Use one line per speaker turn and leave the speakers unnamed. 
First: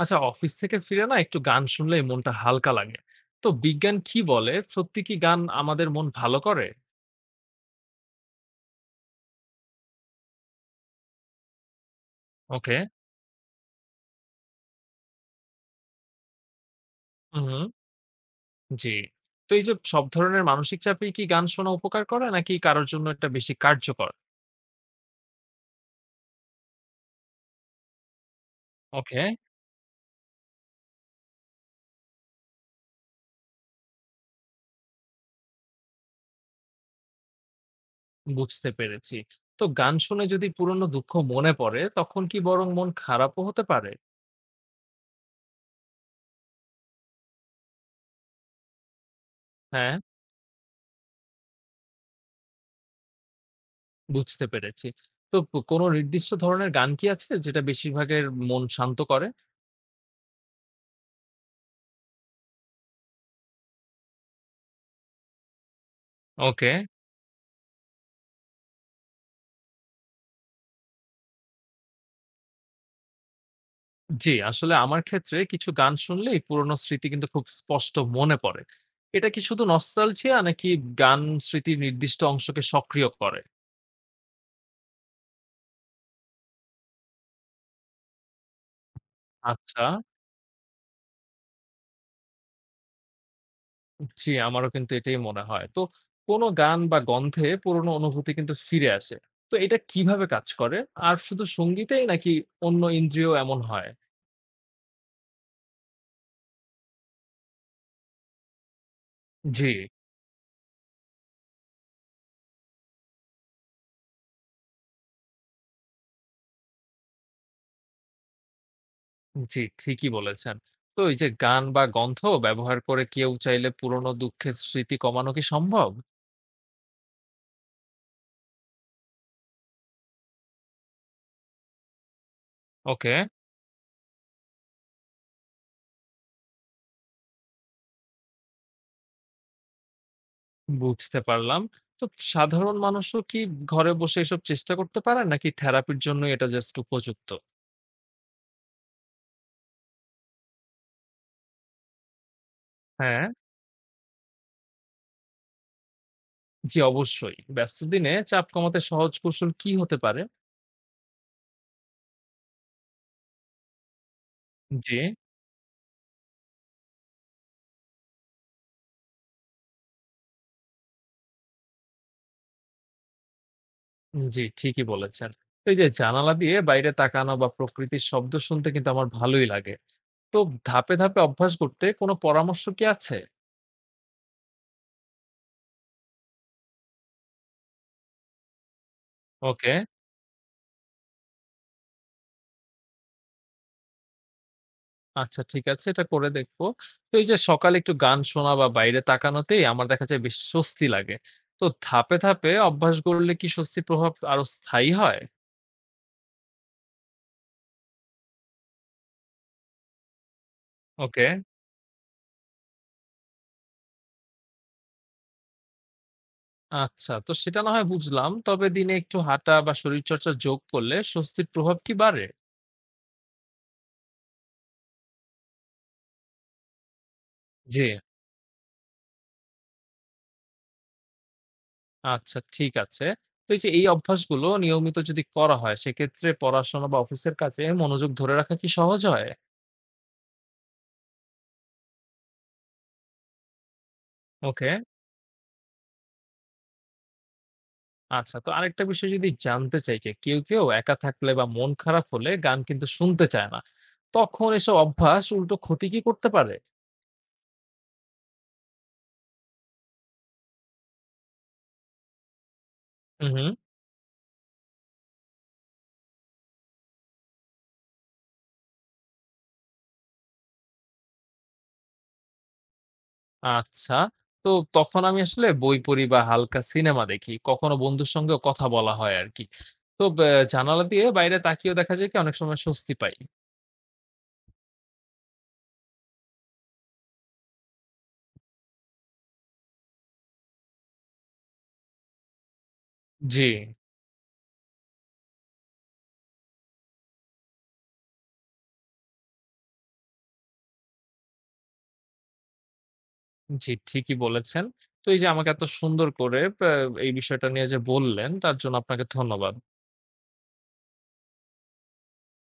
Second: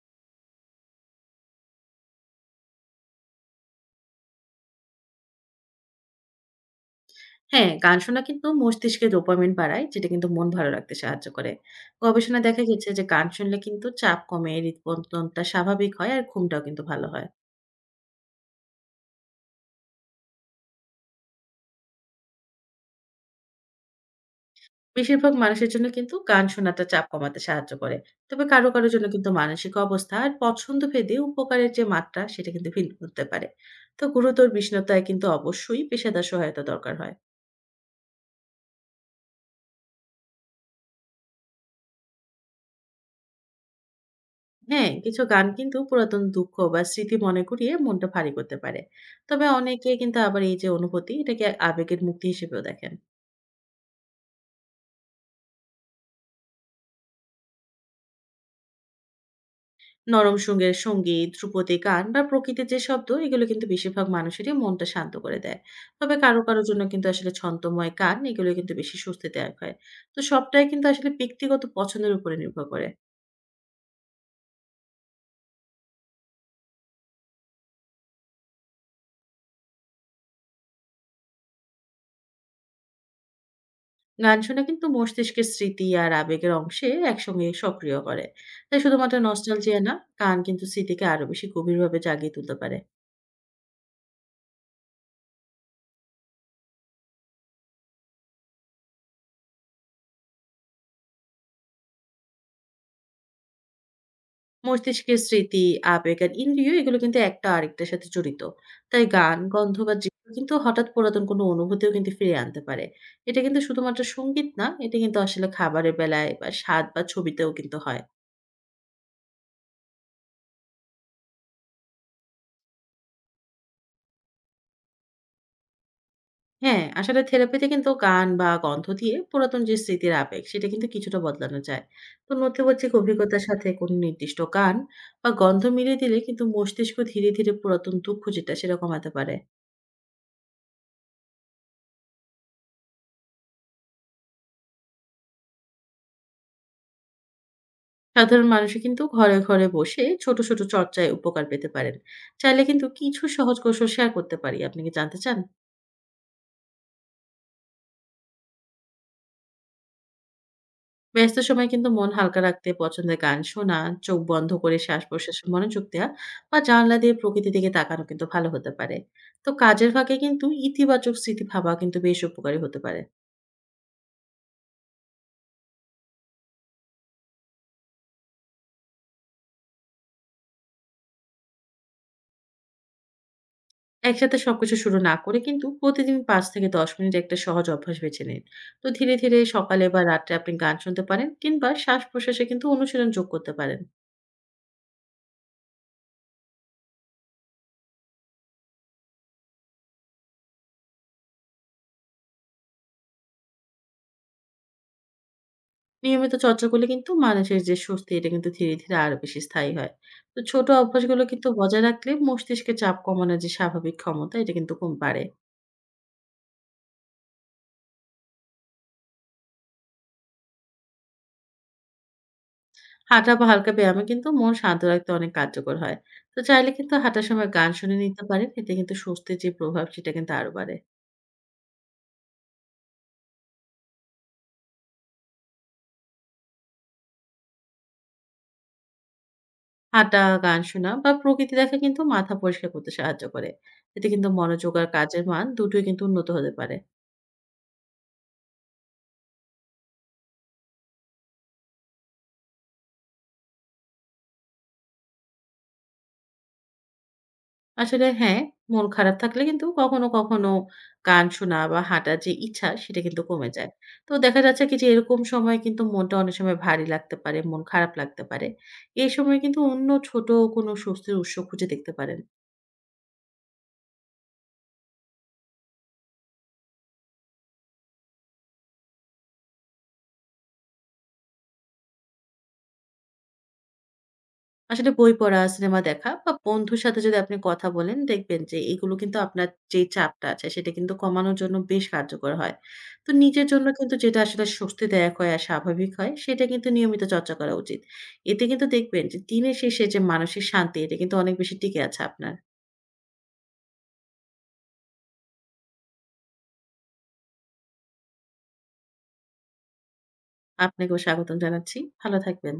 আচ্ছা, অফিস থেকে ফিরে না একটু গান শুনলেই মনটা হালকা লাগে। তো বিজ্ঞান কি বলে, সত্যি কি গান আমাদের মন ভালো করে?
হ্যাঁ, গান শোনা কিন্তু মস্তিষ্কে ডোপামিন বাড়ায়, যেটা কিন্তু মন ভালো রাখতে সাহায্য করে। গবেষণায় দেখা
ওকে।
গেছে যে গান শুনলে কিন্তু চাপ কমে, হৃদস্পন্দনটা স্বাভাবিক হয় আর ঘুমটাও কিন্তু ভালো হয়।
হুম। জি। তো এই যে সব ধরনের মানসিক চাপে কি গান শোনা উপকার করে নাকি কারোর জন্য এটা বেশি কার্যকর?
বেশিরভাগ মানুষের জন্য কিন্তু গান শোনাটা চাপ কমাতে সাহায্য করে। তবে কারো, কারো জন্য
ওকে।
কিন্তু মানসিক অবস্থা আর পছন্দ ভেদে উপকারের যে মাত্রা সেটা কিন্তু ভিন্ন হতে পারে। তো গুরুতর বিষণ্ণতায় কিন্তু অবশ্যই পেশাদার সহায়তা দরকার হয়।
বুঝতে পেরেছি। তো গান শুনে যদি পুরনো দুঃখ মনে পড়ে তখন কি বরং মন খারাপও হতে পারে?
হ্যাঁ, কিছু গান কিন্তু পুরাতন দুঃখ বা স্মৃতি মনে করিয়ে মনটা ভারী করতে পারে। তবে অনেকে
হ্যাঁ।
কিন্তু আবার এই যে অনুভূতি এটাকে আবেগের মুক্তি হিসেবেও দেখেন।
বুঝতে পেরেছি। তো কোনো নির্দিষ্ট ধরনের গান কি আছে যেটা বেশিরভাগের মন শান্ত করে?
নরম সুরের সঙ্গীত, ধ্রুপদী গান বা প্রকৃতির যে শব্দ এগুলো কিন্তু বেশিরভাগ মানুষেরই মনটা শান্ত করে দেয়। তবে কারো, কারো
ওকে।
জন্য কিন্তু আসলে ছন্দময় গান এগুলো কিন্তু বেশি স্বস্তিদায়ক হয়। তো সবটাই কিন্তু আসলে ব্যক্তিগত পছন্দের উপরে নির্ভর করে।
জি, আসলে আমার ক্ষেত্রে কিছু গান শুনলেই পুরোনো স্মৃতি কিন্তু খুব স্পষ্ট মনে পড়ে। এটা কি শুধু নস্টালজিয়া নাকি গান স্মৃতির নির্দিষ্ট অংশকে সক্রিয় করে?
গান শোনা কিন্তু মস্তিষ্কের স্মৃতি আর আবেগের অংশে একসঙ্গে সক্রিয় করে। তাই শুধুমাত্র নস্টালজিয়া
আচ্ছা,
না, গান কিন্তু স্মৃতিকে আরো বেশি গভীরভাবে জাগিয়ে তুলতে পারে।
জি, আমারও কিন্তু এটাই মনে হয়। তো কোন গান বা গন্ধে পুরোনো অনুভূতি কিন্তু ফিরে আসে। তো এটা কিভাবে কাজ করে? আর শুধু সংগীতেই নাকি অন্য ইন্দ্রিয় এমন হয়?
মস্তিষ্কের স্মৃতি, আবেগ আর ইন্দ্রিয় এগুলো কিন্তু একটা আরেকটার সাথে জড়িত। তাই গান,
জি,
গন্ধ বা দৃশ্য কিন্তু হঠাৎ পুরাতন কোনো অনুভূতিও কিন্তু ফিরিয়ে আনতে পারে। এটা কিন্তু শুধুমাত্র সঙ্গীত না, এটা কিন্তু আসলে খাবারের বেলায় বা স্বাদ বা ছবিতেও কিন্তু হয়।
জি, ঠিকই বলেছেন। তো এই যে গান বা গন্ধ ব্যবহার করে কেউ চাইলে পুরোনো দুঃখের স্মৃতি কমানো কি সম্ভব?
হ্যাঁ, আসলে থেরাপিতে কিন্তু গান বা গন্ধ দিয়ে পুরাতন যে স্মৃতির আবেগ সেটা কিন্তু কিছুটা বদলানো যায়। তো নথিবাচিক
ওকে।
অভিজ্ঞতার সাথে কোনো নির্দিষ্ট গান বা গন্ধ মিলিয়ে দিলে কিন্তু মস্তিষ্ক ধীরে, ধীরে পুরাতন দুঃখ যেটা সেটা কমাতে পারে।
বুঝতে পারলাম। তো সাধারণ মানুষও কি ঘরে বসে এসব চেষ্টা করতে পারেন? নাকি থেরাপির জন্যই এটা জাস্ট উপযুক্ত?
সাধারণ মানুষই কিন্তু ঘরে, ঘরে বসে ছোট, ছোট চর্চায় উপকার পেতে পারেন। চাইলে কিন্তু কিছু
হ্যাঁ।
সহজ কৌশল শেয়ার করতে পারি। আপনি কি জানতে চান?
জি, অবশ্যই। ব্যস্ত দিনে চাপ কমাতে সহজ কৌশল কি হতে পারে?
ব্যস্ত সময়ে কিন্তু মন হালকা রাখতে পছন্দের গান শোনা, চোখ বন্ধ করে
জি।
শ্বাস-প্রশ্বাসে মনোযোগ দেওয়া বা জানলা দিয়ে প্রকৃতির দিকে তাকানো কিন্তু ভালো হতে পারে। তো কাজের ফাঁকে কিন্তু ইতিবাচক স্মৃতি ভাবা কিন্তু বেশ উপকারী হতে পারে।
জি, ঠিকই বলেছেন। তো এই যে জানালা দিয়ে বাইরে তাকানো বা প্রকৃতির শব্দ শুনতে কিন্তু আমার ভালোই লাগে। তো ধাপে, ধাপে অভ্যাস করতে কোনো পরামর্শ কি আছে?
একসাথে সবকিছু শুরু না করে কিন্তু প্রতিদিন ৫ থেকে ১০ মিনিট একটা সহজ অভ্যাস বেছে নিন। তো ধীরে, ধীরে
ওকে।
সকালে বা রাত্রে আপনি গান শুনতে পারেন কিংবা শ্বাস-প্রশ্বাসে কিন্তু অনুশীলন যোগ করতে পারেন।
আচ্ছা, ঠিক আছে। এটা করে দেখব। তো এই যে সকালে একটু গান শোনা বা বাইরে তাকানোতেই আমার দেখা যায় বেশ স্বস্তি লাগে। তো ধাপে, ধাপে অভ্যাস গড়লে কি স্বস্তির প্রভাব আরো স্থায়ী হয়?
নিয়মিত চর্চা করলে কিন্তু মানুষের যে স্বস্তি এটা কিন্তু ধীরে ধীরে আরো বেশি স্থায়ী হয়। তো ছোট অভ্যাসগুলো
ওকে।
কিন্তু বজায় রাখলে মস্তিষ্কে চাপ কমানোর যে স্বাভাবিক ক্ষমতা এটা কিন্তু কম বাড়ে।
আচ্ছা। তো সেটা না হয় বুঝলাম। তবে দিনে একটু হাঁটা বা শরীরচর্চা যোগ করলে স্বস্তির প্রভাব কি বাড়ে?
হাঁটা বা হালকা ব্যায়ামও কিন্তু মন শান্ত রাখতে অনেক কার্যকর হয়। তো চাইলে কিন্তু হাঁটার সময় গান
জি।
শুনে নিতে পারেন। এতে কিন্তু স্বস্তির যে প্রভাব সেটা কিন্তু আরো বাড়ে।
আচ্ছা, ঠিক আছে। তো এই যে এই অভ্যাসগুলো নিয়মিত যদি করা হয় সেক্ষেত্রে পড়াশোনা বা অফিসের কাজে মনোযোগ ধরে রাখা কি সহজ হয়?
হাঁটা, গান শোনা বা প্রকৃতি দেখা কিন্তু মাথা পরিষ্কার করতে সাহায্য করে। এতে কিন্তু
ওকে।
মনোযোগ আর কাজের মান দুটোই কিন্তু উন্নত হতে পারে।
আচ্ছা, তো আরেকটা বিষয় যদি জানতে চাই যে কেউ, কেউ একা থাকলে বা মন খারাপ হলে গান কিন্তু শুনতে চায় না। তখন এসব অভ্যাস উল্টো ক্ষতি কি করতে পারে?
আসলে হ্যাঁ, মন খারাপ থাকলে কিন্তু কখনো, কখনো গান শোনা বা হাঁটার যে ইচ্ছা সেটা কিন্তু
হু, হু।
কমে যায়। তো দেখা যাচ্ছে কি যে এরকম সময় কিন্তু মনটা অনেক সময় ভারী লাগতে পারে, মন খারাপ লাগতে পারে। এই সময় কিন্তু অন্য ছোট কোনো স্বস্তির উৎস খুঁজে দেখতে পারেন।
আচ্ছা। তো তখন আমি আসলে বই পড়ি বা হালকা সিনেমা দেখি। কখনো বন্ধুর সঙ্গেও কথা বলা হয় আরকি। তো জানালা দিয়ে বাইরে তাকিয়েও দেখা যায় কি অনেক সময় স্বস্তি পাই।
আসলে বই পড়া, সিনেমা দেখা বা বন্ধুর সাথে যদি আপনি কথা বলেন, দেখবেন যে এগুলো কিন্তু আপনার যে চাপটা আছে সেটা কিন্তু কমানোর জন্য বেশ কার্যকর হয়। তো
জি,
নিজের জন্য কিন্তু যেটা আসলে স্বস্তিদায়ক হয় আর স্বাভাবিক হয় সেটা কিন্তু নিয়মিত চর্চা করা উচিত। এতে কিন্তু দেখবেন যে দিনের শেষে যে মানসিক শান্তি এটা কিন্তু অনেক বেশি টিকে আছে আপনার।
জি, ঠিকই বলেছেন। তো এই যে আমাকে এত সুন্দর করে এই বিষয়টা নিয়ে যে বললেন তার জন্য আপনাকে ধন্যবাদ।
আপনাকেও স্বাগতম জানাচ্ছি। ভালো থাকবেন।